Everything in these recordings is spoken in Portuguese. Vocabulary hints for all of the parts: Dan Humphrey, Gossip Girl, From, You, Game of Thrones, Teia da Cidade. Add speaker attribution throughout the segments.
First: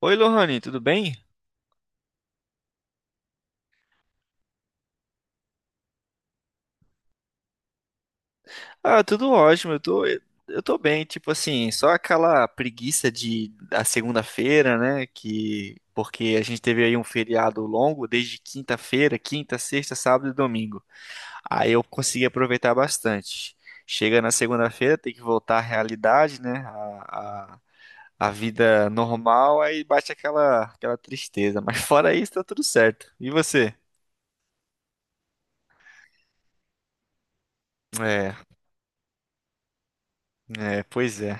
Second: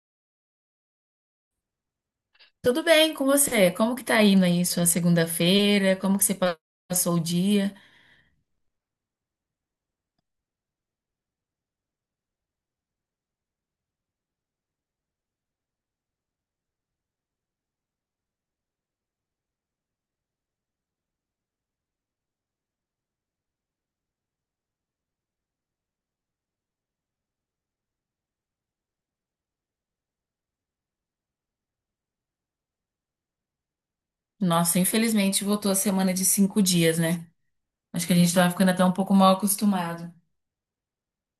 Speaker 1: Oi, Lohane, tudo bem?
Speaker 2: Tudo bem com você? Como que tá indo aí sua segunda-feira? Como que você passou o dia?
Speaker 1: Ah, tudo ótimo, eu tô bem, tipo assim, só aquela preguiça de da segunda-feira, né, que porque a gente teve aí um feriado longo desde quinta-feira, quinta, sexta, sábado e domingo. Aí eu consegui aproveitar bastante. Chega na segunda-feira, tem que voltar à realidade, né, a vida normal, aí bate aquela tristeza, mas fora isso tá tudo certo. E você?
Speaker 2: Nossa, infelizmente voltou a semana de 5 dias, né? Acho que a gente
Speaker 1: É,
Speaker 2: tava ficando até um pouco mal acostumado.
Speaker 1: pois é.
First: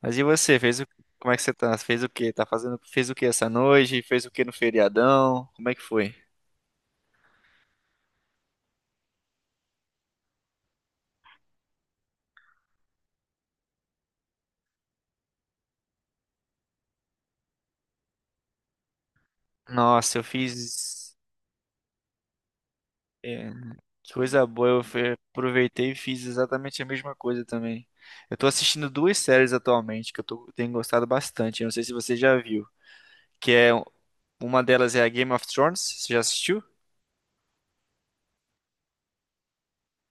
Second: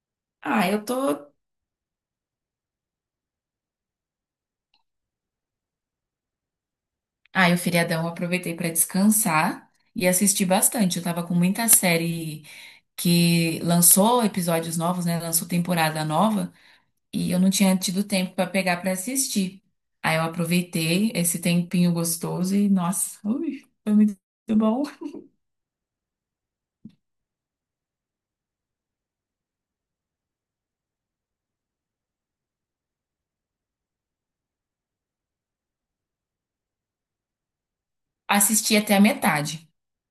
Speaker 1: Mas e você,
Speaker 2: Ah, eu tô.
Speaker 1: como é que você tá? Fez o quê? Fez o quê essa noite? Fez o quê no feriadão? Como é que foi?
Speaker 2: Ah, eu feriadão eu aproveitei pra descansar e assistir bastante. Eu tava com muita série que lançou episódios novos, né? Lançou temporada nova e eu não tinha tido tempo pra pegar pra assistir. Aí
Speaker 1: Nossa,
Speaker 2: eu
Speaker 1: eu
Speaker 2: aproveitei
Speaker 1: fiz...
Speaker 2: esse tempinho gostoso e, nossa,
Speaker 1: É,
Speaker 2: ui, foi
Speaker 1: que
Speaker 2: muito
Speaker 1: coisa boa,
Speaker 2: bom.
Speaker 1: aproveitei e fiz exatamente a mesma coisa também. Eu tô assistindo duas séries atualmente tenho gostado bastante, eu não sei se você já viu. Que é... um, Uma delas é a Game of Thrones, você já assistiu?
Speaker 2: Assisti até a metade.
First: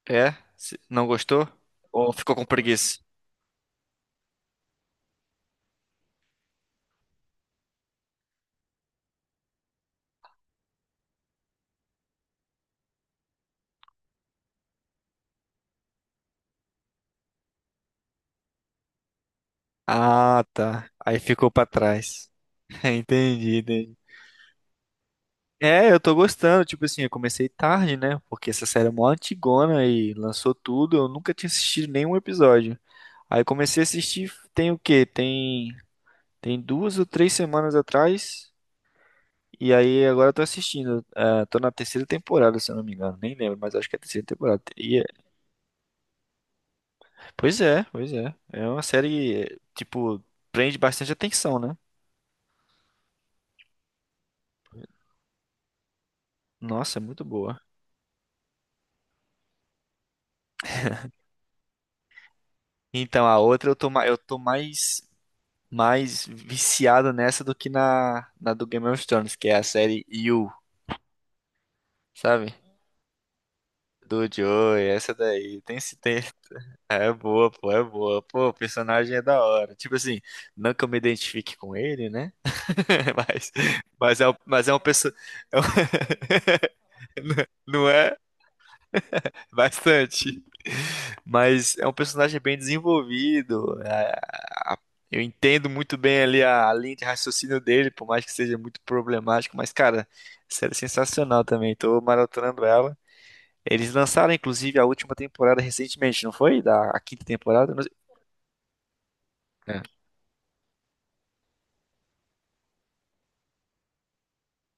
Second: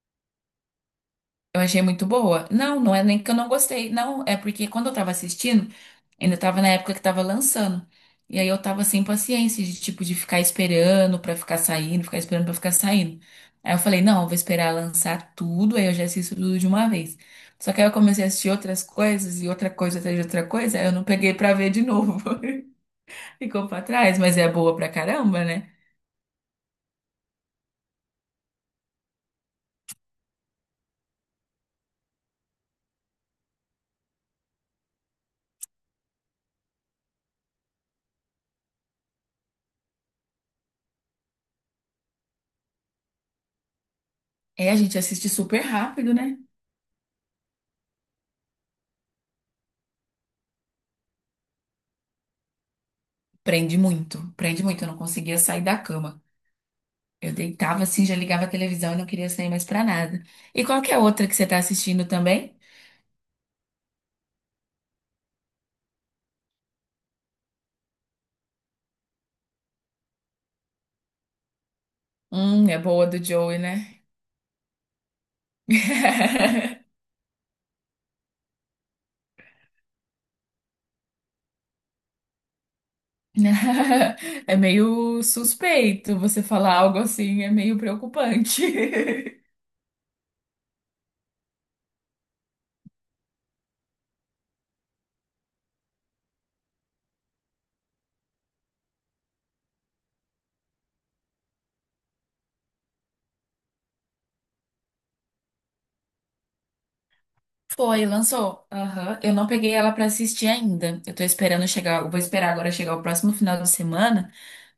Speaker 1: É? Não gostou?
Speaker 2: Eu achei muito
Speaker 1: Ou ficou com
Speaker 2: boa. Não, não
Speaker 1: preguiça?
Speaker 2: é nem que eu não gostei. Não, é porque quando eu tava assistindo, ainda tava na época que tava lançando. E aí eu tava sem paciência de tipo de ficar esperando pra ficar saindo, ficar esperando pra ficar saindo. Aí eu falei, não, eu vou esperar lançar tudo, aí eu já assisto tudo de uma vez. Só que aí eu comecei a assistir outras coisas e outra coisa atrás de
Speaker 1: Ah,
Speaker 2: outra coisa, aí
Speaker 1: tá.
Speaker 2: eu não
Speaker 1: Aí
Speaker 2: peguei
Speaker 1: ficou
Speaker 2: pra
Speaker 1: pra
Speaker 2: ver de novo.
Speaker 1: trás. Entendi,
Speaker 2: Ficou pra
Speaker 1: entendi.
Speaker 2: trás, mas é boa pra caramba, né?
Speaker 1: É, eu tô gostando. Tipo assim, eu comecei tarde, né? Porque essa série é mó antigona e lançou tudo. Eu nunca tinha assistido nenhum episódio. Aí comecei a assistir, tem o quê? Tem duas ou três semanas atrás. E aí agora eu tô assistindo. É, tô na terceira temporada, se eu não me engano. Nem lembro, mas acho que é a terceira temporada.
Speaker 2: É, a gente assiste super rápido, né?
Speaker 1: Pois é, pois é. É uma série, é, tipo, prende bastante atenção, né?
Speaker 2: Prende muito, prende muito. Eu não conseguia sair da cama.
Speaker 1: Nossa, é muito
Speaker 2: Eu
Speaker 1: boa.
Speaker 2: deitava assim, já ligava a televisão e não queria sair mais pra nada. E qual que é a outra que você tá assistindo também?
Speaker 1: Então, a outra eu tô mais. Mais viciado nessa do que na, na do Game of Thrones, que é a série You, sabe?
Speaker 2: É boa do Joey, né?
Speaker 1: Do Joey, essa daí. Tem esse tem. É boa. Pô, o personagem é da hora. Tipo assim, não que eu me identifique com ele, né? Mas, mas é,
Speaker 2: É
Speaker 1: mas é uma pessoa.
Speaker 2: meio
Speaker 1: é um-
Speaker 2: suspeito você falar algo assim, é meio
Speaker 1: não é.
Speaker 2: preocupante.
Speaker 1: Bastante. Mas é um personagem bem desenvolvido. É, a- eu entendo muito bem ali a linha de raciocínio dele, por mais que seja muito problemático. Mas, cara, a série é sensacional também. Tô maratonando ela. Eles lançaram, inclusive, a última temporada recentemente, não foi? Da A quinta temporada? Não sei.
Speaker 2: Foi, lançou. Aham. Eu não peguei
Speaker 1: É.
Speaker 2: ela pra assistir ainda. Eu tô esperando chegar, eu vou esperar agora chegar o próximo final de semana.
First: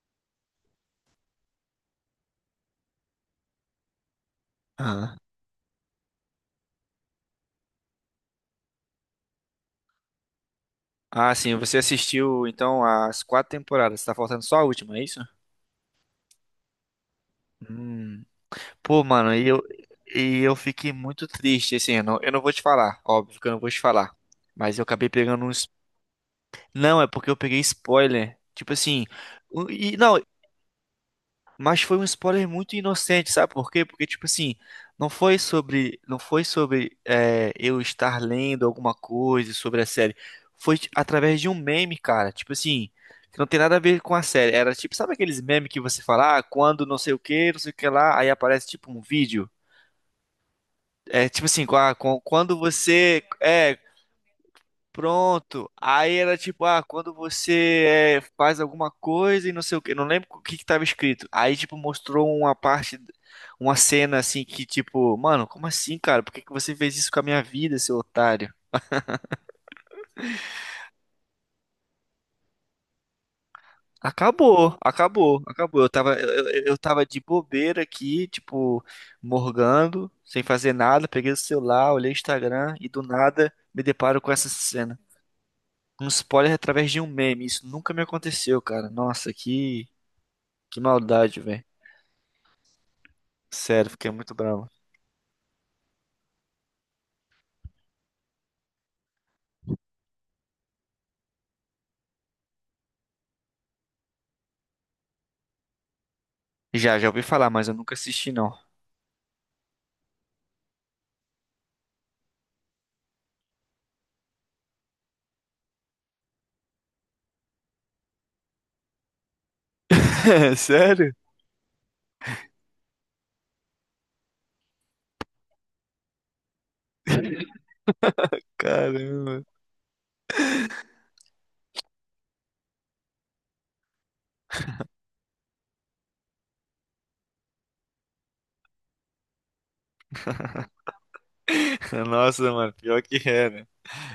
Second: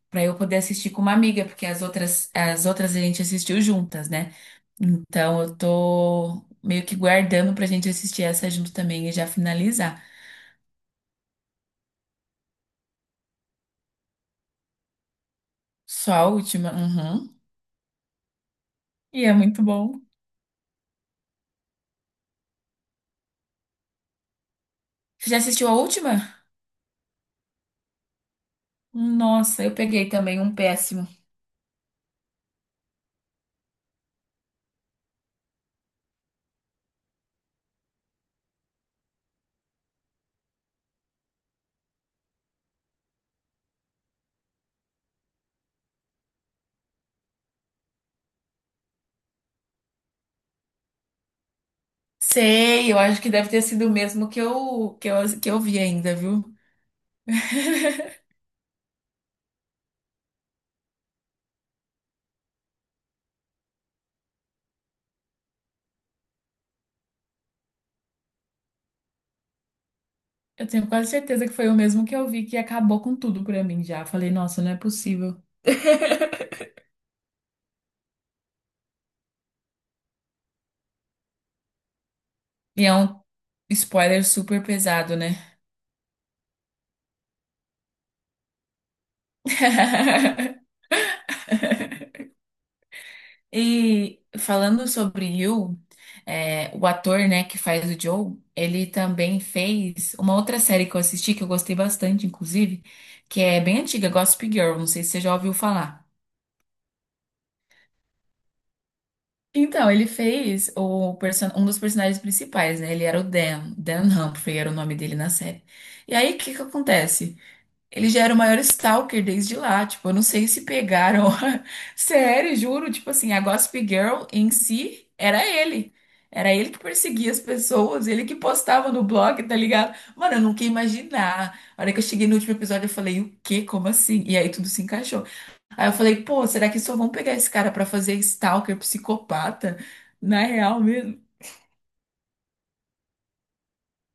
Speaker 2: Para eu poder assistir com uma amiga, porque as outras a gente assistiu juntas, né?
Speaker 1: Aham.
Speaker 2: Então eu tô meio que guardando pra gente assistir essa junto também e já finalizar.
Speaker 1: Ah, sim. Você assistiu, então, as quatro temporadas. Tá faltando só a última, é isso?
Speaker 2: Só a última. Uhum.
Speaker 1: Hum. Pô,
Speaker 2: E é
Speaker 1: mano, e
Speaker 2: muito
Speaker 1: eu,
Speaker 2: bom.
Speaker 1: e eu fiquei muito triste, assim, eu não vou te falar, óbvio que eu não vou te falar. Mas eu acabei
Speaker 2: Você já
Speaker 1: pegando
Speaker 2: assistiu
Speaker 1: uns.
Speaker 2: a última?
Speaker 1: Não, é porque eu peguei spoiler. Tipo assim.
Speaker 2: Nossa, eu peguei
Speaker 1: Não,
Speaker 2: também um péssimo.
Speaker 1: mas foi um spoiler muito inocente, sabe por quê? Porque, tipo assim, não foi sobre. Não foi sobre é, eu estar lendo alguma coisa sobre a série. Foi através de um meme, cara. Tipo assim. Que não tem nada a ver com a série. Era tipo, sabe aqueles memes que você fala, ah, quando não sei o que, não sei o que lá, aí aparece tipo um vídeo. É tipo assim, quando
Speaker 2: Sei, eu acho
Speaker 1: você.
Speaker 2: que deve ter
Speaker 1: É,
Speaker 2: sido o mesmo que eu
Speaker 1: pronto.
Speaker 2: vi
Speaker 1: Aí
Speaker 2: ainda,
Speaker 1: era
Speaker 2: viu?
Speaker 1: tipo, ah, quando você é, faz alguma coisa e não sei o quê. Não lembro o que que tava escrito. Aí, tipo, mostrou uma parte, uma cena assim que, tipo, mano, como assim, cara? Por que que você fez isso com a minha vida, seu otário?
Speaker 2: Eu tenho quase certeza que foi o mesmo que eu vi que acabou com tudo pra mim já. Falei, nossa, não é
Speaker 1: Acabou,
Speaker 2: possível.
Speaker 1: acabou, acabou. Eu tava, eu tava de bobeira aqui, tipo, morgando, sem fazer nada. Peguei o celular, olhei o Instagram
Speaker 2: E
Speaker 1: e
Speaker 2: é
Speaker 1: do
Speaker 2: um
Speaker 1: nada me deparo
Speaker 2: spoiler
Speaker 1: com essa
Speaker 2: super
Speaker 1: cena.
Speaker 2: pesado, né?
Speaker 1: Um spoiler através de um meme. Isso nunca me aconteceu, cara. Nossa, que maldade, velho. Sério, fiquei
Speaker 2: E
Speaker 1: muito bravo.
Speaker 2: falando sobre You, é, o ator, né, que faz o Joe, ele também fez uma outra série que eu assisti, que eu gostei bastante, inclusive, que é bem antiga, Gossip Girl, não sei se você já ouviu falar.
Speaker 1: Já ouvi falar, mas eu nunca assisti, não.
Speaker 2: Então, ele fez o um dos personagens principais, né? Ele era o Dan, Dan Humphrey era o nome dele na série. E aí, o que que acontece? Ele já era o maior stalker desde lá. Tipo, eu não sei se
Speaker 1: Sério?
Speaker 2: pegaram. Sério, juro. Tipo assim, a Gossip Girl em si era ele. Era ele que perseguia as pessoas, ele que postava no blog,
Speaker 1: Caramba.
Speaker 2: tá ligado? Mano, eu nunca ia imaginar. A hora que eu cheguei no último episódio, eu falei, o quê? Como assim? E aí tudo se encaixou. Aí eu falei, pô, será que só vão pegar esse cara pra fazer stalker, psicopata? Na real mesmo.
Speaker 1: Nossa, mano, pior que é, né?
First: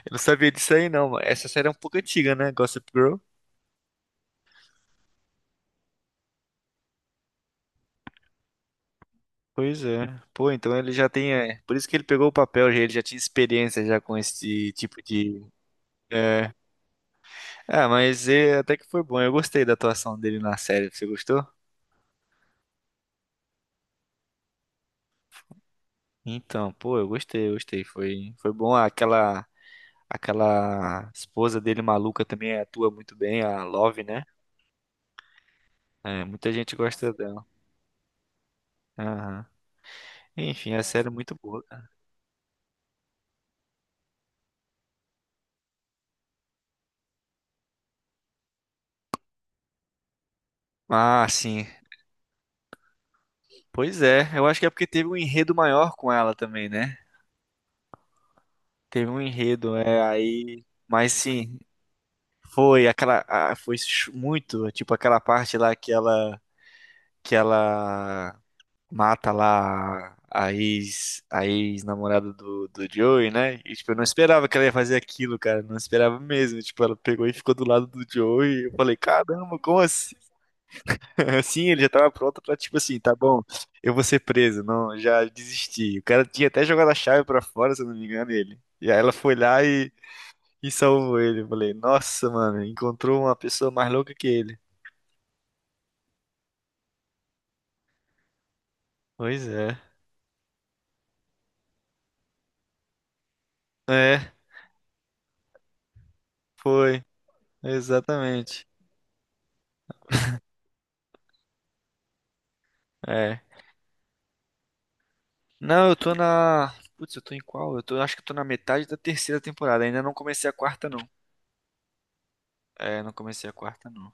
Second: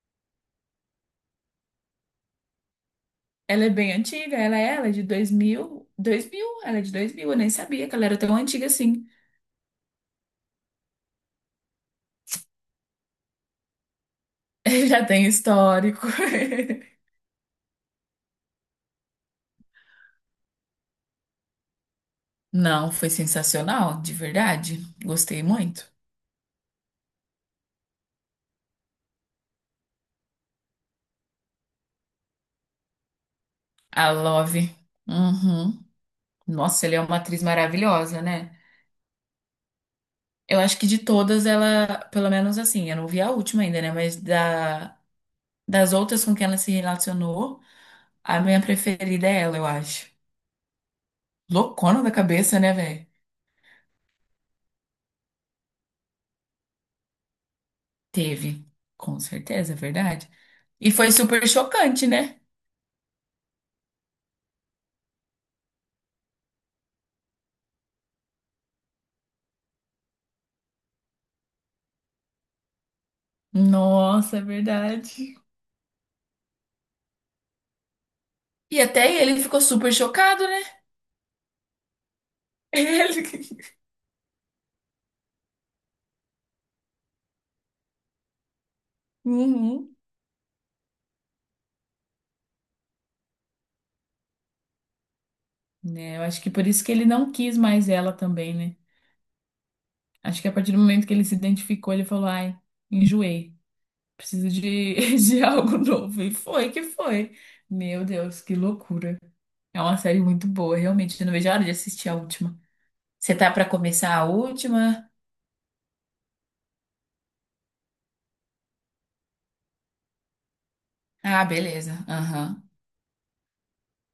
Speaker 1: Eu não sabia disso aí, não, mano. Essa série é um pouco antiga, né? Gossip Girl.
Speaker 2: Ela é bem antiga, ela é de 2000. 2000? Ela é de 2000, eu nem sabia que ela era tão antiga assim.
Speaker 1: Pois é. Pô, então ele já tem. É, por isso que ele pegou o papel, ele já tinha experiência já com esse tipo
Speaker 2: Já tem
Speaker 1: de.
Speaker 2: histórico.
Speaker 1: É. Ah, mas é, até que foi bom. Eu gostei da atuação dele na série. Você gostou?
Speaker 2: Não, foi sensacional, de verdade. Gostei muito.
Speaker 1: Então, pô, eu gostei. Foi, foi bom. Aquela esposa dele maluca também atua muito bem, a Love,
Speaker 2: A
Speaker 1: né?
Speaker 2: Love. Uhum.
Speaker 1: É, muita gente
Speaker 2: Nossa, ele é
Speaker 1: gosta
Speaker 2: uma atriz
Speaker 1: dela.
Speaker 2: maravilhosa, né?
Speaker 1: Aham.
Speaker 2: Eu
Speaker 1: Enfim,
Speaker 2: acho
Speaker 1: a
Speaker 2: que de
Speaker 1: série é muito
Speaker 2: todas
Speaker 1: boa, cara.
Speaker 2: ela, pelo menos assim, eu não vi a última ainda, né? Mas da, das outras com quem ela se relacionou, a minha preferida é ela, eu acho.
Speaker 1: Ah, sim.
Speaker 2: Loucona da cabeça, né, velho?
Speaker 1: Pois é, eu acho que é porque teve um enredo maior com ela também, né?
Speaker 2: Teve.
Speaker 1: Teve um
Speaker 2: Com certeza,
Speaker 1: enredo,
Speaker 2: é
Speaker 1: é,
Speaker 2: verdade.
Speaker 1: aí.
Speaker 2: E foi
Speaker 1: Mas
Speaker 2: super
Speaker 1: sim,
Speaker 2: chocante, né?
Speaker 1: foi aquela. Ah, muito, tipo, aquela parte lá que ela. Que ela mata lá a ex, a ex-namorada do, do Joey, né? E, tipo, eu não
Speaker 2: Nossa, é
Speaker 1: esperava que ela ia fazer
Speaker 2: verdade.
Speaker 1: aquilo, cara. Não esperava mesmo. Tipo, ela pegou e ficou do lado do Joey. Eu
Speaker 2: E
Speaker 1: falei,
Speaker 2: até ele
Speaker 1: caramba,
Speaker 2: ficou
Speaker 1: como
Speaker 2: super
Speaker 1: assim?
Speaker 2: chocado, né?
Speaker 1: Assim, ele já tava pronto pra, tipo assim, tá bom,
Speaker 2: Ele.
Speaker 1: eu vou ser preso. Não, já desisti. O cara tinha até jogado a chave pra fora, se eu não me engano, ele. E aí ela foi lá
Speaker 2: Uhum.
Speaker 1: e salvou ele. Eu falei, nossa, mano, encontrou uma pessoa mais louca que ele.
Speaker 2: Né? Eu acho que por isso que ele não quis mais ela também, né?
Speaker 1: Pois é.
Speaker 2: Acho que a partir do momento que ele se identificou, ele falou, ai, enjoei,
Speaker 1: É,
Speaker 2: preciso de, de algo novo. E foi que
Speaker 1: foi.
Speaker 2: foi. Meu Deus, que
Speaker 1: Exatamente.
Speaker 2: loucura. É uma série muito boa, realmente. Eu não vejo a hora de assistir a última. Você
Speaker 1: É.
Speaker 2: tá pra começar a última?
Speaker 1: Não, eu tô na. Putz, eu tô em qual? Eu tô, acho que eu tô na metade da terceira temporada. Ainda não comecei a quarta, não.
Speaker 2: Ah, beleza. Aham.
Speaker 1: É, não comecei a quarta, não.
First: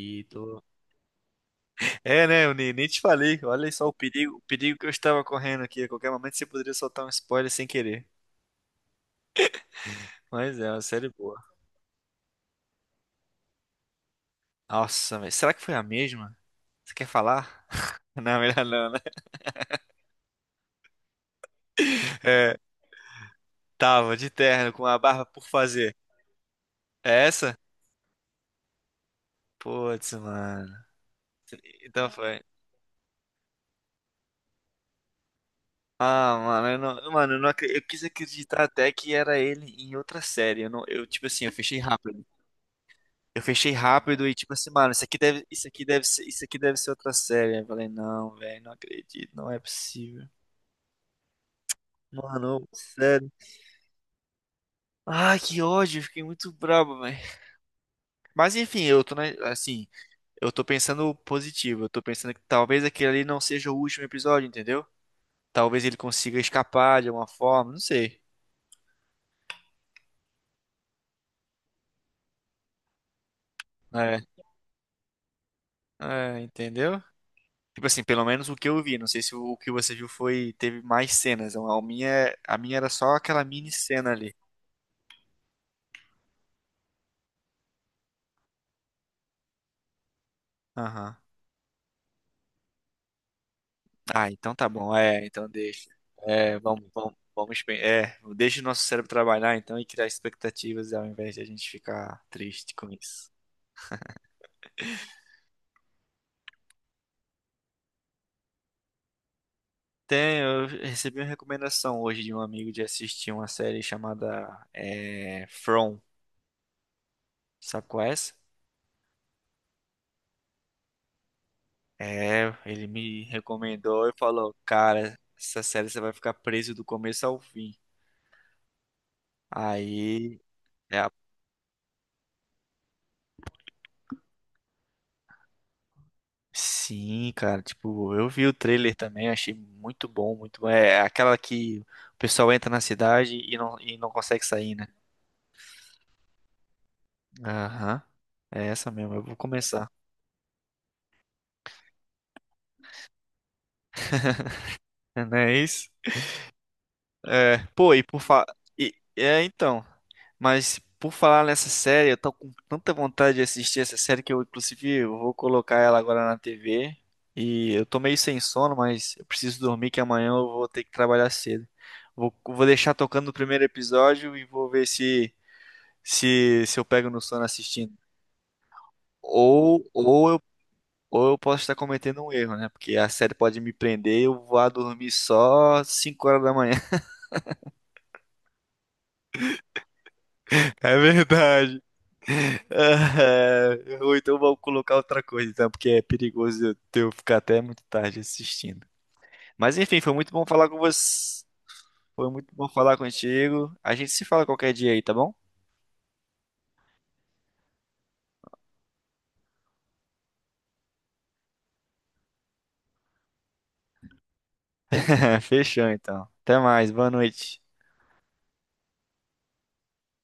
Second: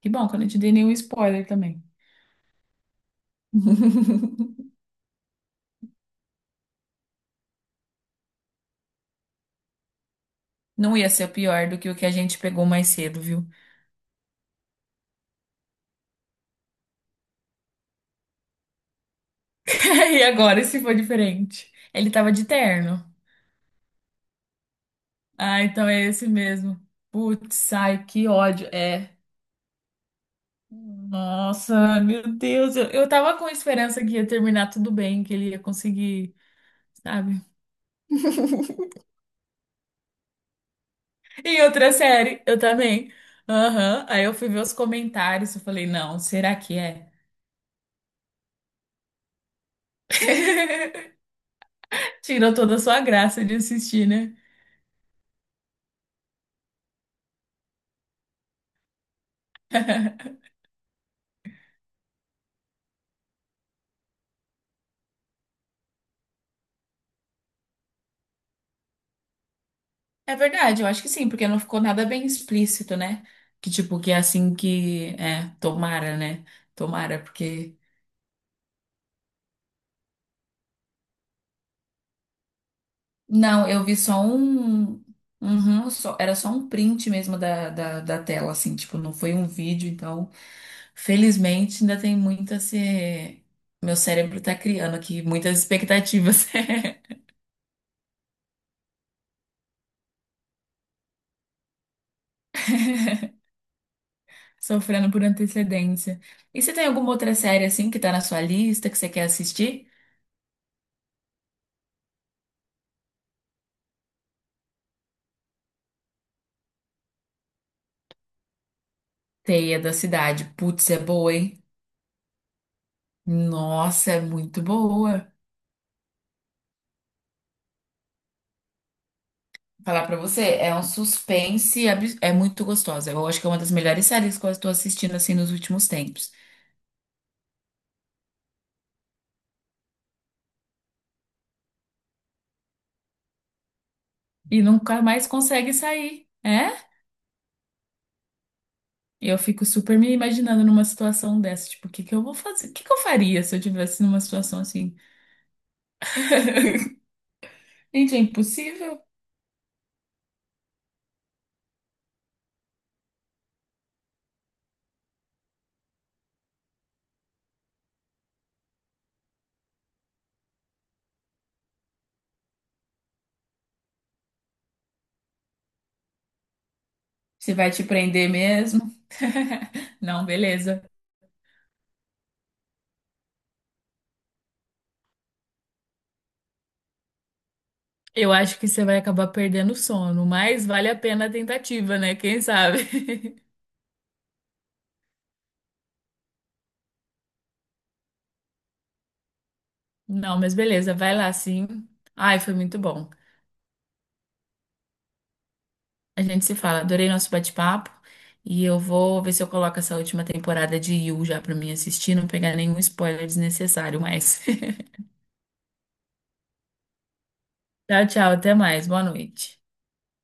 Speaker 2: Que bom que eu não te
Speaker 1: tô.
Speaker 2: dei nenhum spoiler também.
Speaker 1: É, né? Eu nem te falei. Olha só o perigo que eu estava correndo aqui. A qualquer momento você poderia soltar um spoiler sem querer. Mas é uma
Speaker 2: Não
Speaker 1: série
Speaker 2: ia ser
Speaker 1: boa.
Speaker 2: pior do que o que a gente pegou mais cedo, viu?
Speaker 1: Nossa, velho. Será que foi a mesma? Você quer falar? Não, melhor não, né?
Speaker 2: E agora, se for diferente? Ele tava de
Speaker 1: É,
Speaker 2: terno.
Speaker 1: tava de terno com a barba por
Speaker 2: Ah, então
Speaker 1: fazer.
Speaker 2: é esse mesmo.
Speaker 1: É essa?
Speaker 2: Putz, ai, que ódio. É.
Speaker 1: Putz, mano.
Speaker 2: Nossa,
Speaker 1: Então
Speaker 2: meu
Speaker 1: foi.
Speaker 2: Deus. Eu tava com esperança que ia terminar tudo bem, que ele ia conseguir,
Speaker 1: Ah, mano, eu
Speaker 2: sabe?
Speaker 1: não acre- eu quis acreditar até que era ele em outra série. Eu não, eu tipo assim, eu
Speaker 2: Em
Speaker 1: fechei
Speaker 2: outra
Speaker 1: rápido.
Speaker 2: série, eu também.
Speaker 1: Eu fechei
Speaker 2: Aham. Aí
Speaker 1: rápido e
Speaker 2: eu fui
Speaker 1: tipo
Speaker 2: ver
Speaker 1: assim,
Speaker 2: os
Speaker 1: mano,
Speaker 2: comentários. Eu falei, não,
Speaker 1: isso
Speaker 2: será
Speaker 1: aqui deve
Speaker 2: que
Speaker 1: ser
Speaker 2: é?
Speaker 1: outra série. Aí eu falei, não, velho, não acredito, não é possível.
Speaker 2: Tirou
Speaker 1: Mano,
Speaker 2: toda a sua
Speaker 1: sério.
Speaker 2: graça de assistir, né?
Speaker 1: Ai, que ódio, eu fiquei muito brabo, velho. Mas enfim, eu tô, né, assim, eu tô pensando positivo. Eu tô pensando que talvez aquele ali não seja o último episódio, entendeu? Talvez ele consiga escapar de alguma forma, não sei.
Speaker 2: É verdade, eu acho que sim, porque não ficou nada bem explícito, né? Que tipo, que é
Speaker 1: É,
Speaker 2: assim que. É, tomara, né?
Speaker 1: entendeu?
Speaker 2: Tomara, porque.
Speaker 1: Tipo assim, pelo menos o que eu vi, não sei se o que você viu foi, teve mais cenas. A minha era só aquela
Speaker 2: Não,
Speaker 1: mini
Speaker 2: eu vi
Speaker 1: cena
Speaker 2: só
Speaker 1: ali.
Speaker 2: um. Uhum, era só um print mesmo da tela, assim, tipo, não foi um vídeo, então,
Speaker 1: Aham.
Speaker 2: felizmente ainda tem muito a ser. Meu
Speaker 1: Ah,
Speaker 2: cérebro
Speaker 1: então
Speaker 2: tá
Speaker 1: tá bom.
Speaker 2: criando aqui
Speaker 1: É, então
Speaker 2: muitas
Speaker 1: deixa.
Speaker 2: expectativas,
Speaker 1: É, deixa o nosso cérebro trabalhar então e criar expectativas ao invés de a gente ficar triste com isso.
Speaker 2: sofrendo por antecedência. E você tem alguma outra série, assim, que tá na sua lista, que você quer assistir?
Speaker 1: Tem, eu recebi uma recomendação hoje de um amigo de assistir uma série chamada From. Sabe qual é essa?
Speaker 2: Teia da Cidade. Putz, é boa, hein?
Speaker 1: É, ele me recomendou
Speaker 2: Nossa,
Speaker 1: e
Speaker 2: é
Speaker 1: falou,
Speaker 2: muito
Speaker 1: cara,
Speaker 2: boa.
Speaker 1: essa série você vai ficar preso do começo ao fim.
Speaker 2: Falar pra
Speaker 1: Aí,
Speaker 2: você, é um
Speaker 1: é a-
Speaker 2: suspense, é muito gostosa. Eu acho que é uma das melhores séries que eu estou assistindo assim nos últimos tempos.
Speaker 1: sim, cara, tipo, eu vi o trailer também, achei muito bom. É é aquela que o pessoal entra na cidade e não consegue
Speaker 2: E
Speaker 1: sair, né?
Speaker 2: nunca mais consegue sair, é?
Speaker 1: Aham, é essa mesmo, eu
Speaker 2: E
Speaker 1: vou
Speaker 2: eu fico
Speaker 1: começar.
Speaker 2: super me imaginando numa situação dessa, tipo, o que que eu vou fazer? O que que eu faria se eu tivesse numa situação assim?
Speaker 1: Não é isso? É, pô, e
Speaker 2: Gente, é
Speaker 1: por falar.
Speaker 2: impossível.
Speaker 1: É, então. Mas por falar nessa série, eu tô com tanta vontade de assistir essa série que eu, inclusive, eu vou colocar ela agora na TV. E eu tô meio sem sono, mas eu preciso dormir que amanhã eu vou ter que trabalhar cedo. Vou deixar tocando o primeiro episódio e vou ver se eu pego no sono
Speaker 2: Você vai te
Speaker 1: assistindo.
Speaker 2: prender mesmo?
Speaker 1: Ou,
Speaker 2: Não,
Speaker 1: ou eu,
Speaker 2: beleza.
Speaker 1: ou eu posso estar cometendo um erro, né? Porque a série pode me prender e eu vou lá dormir só 5 horas da manhã.
Speaker 2: Eu acho que você vai acabar perdendo o sono, mas vale
Speaker 1: É
Speaker 2: a pena a
Speaker 1: verdade.
Speaker 2: tentativa, né? Quem sabe?
Speaker 1: Ah, ou então vamos colocar outra coisa, então, porque é perigoso eu ficar até muito tarde assistindo. Mas enfim, foi muito
Speaker 2: Não,
Speaker 1: bom
Speaker 2: mas
Speaker 1: falar com
Speaker 2: beleza, vai lá
Speaker 1: você.
Speaker 2: sim.
Speaker 1: Foi
Speaker 2: Ai,
Speaker 1: muito
Speaker 2: foi
Speaker 1: bom
Speaker 2: muito
Speaker 1: falar
Speaker 2: bom.
Speaker 1: contigo. A gente se fala qualquer dia aí, tá bom?
Speaker 2: A gente se fala. Adorei nosso bate-papo. E eu vou ver se eu coloco essa última temporada de You já pra mim assistir, não pegar nenhum spoiler desnecessário mais.
Speaker 1: Fechou então. Até mais, boa noite.
Speaker 2: Tchau, tchau. Até mais. Boa noite.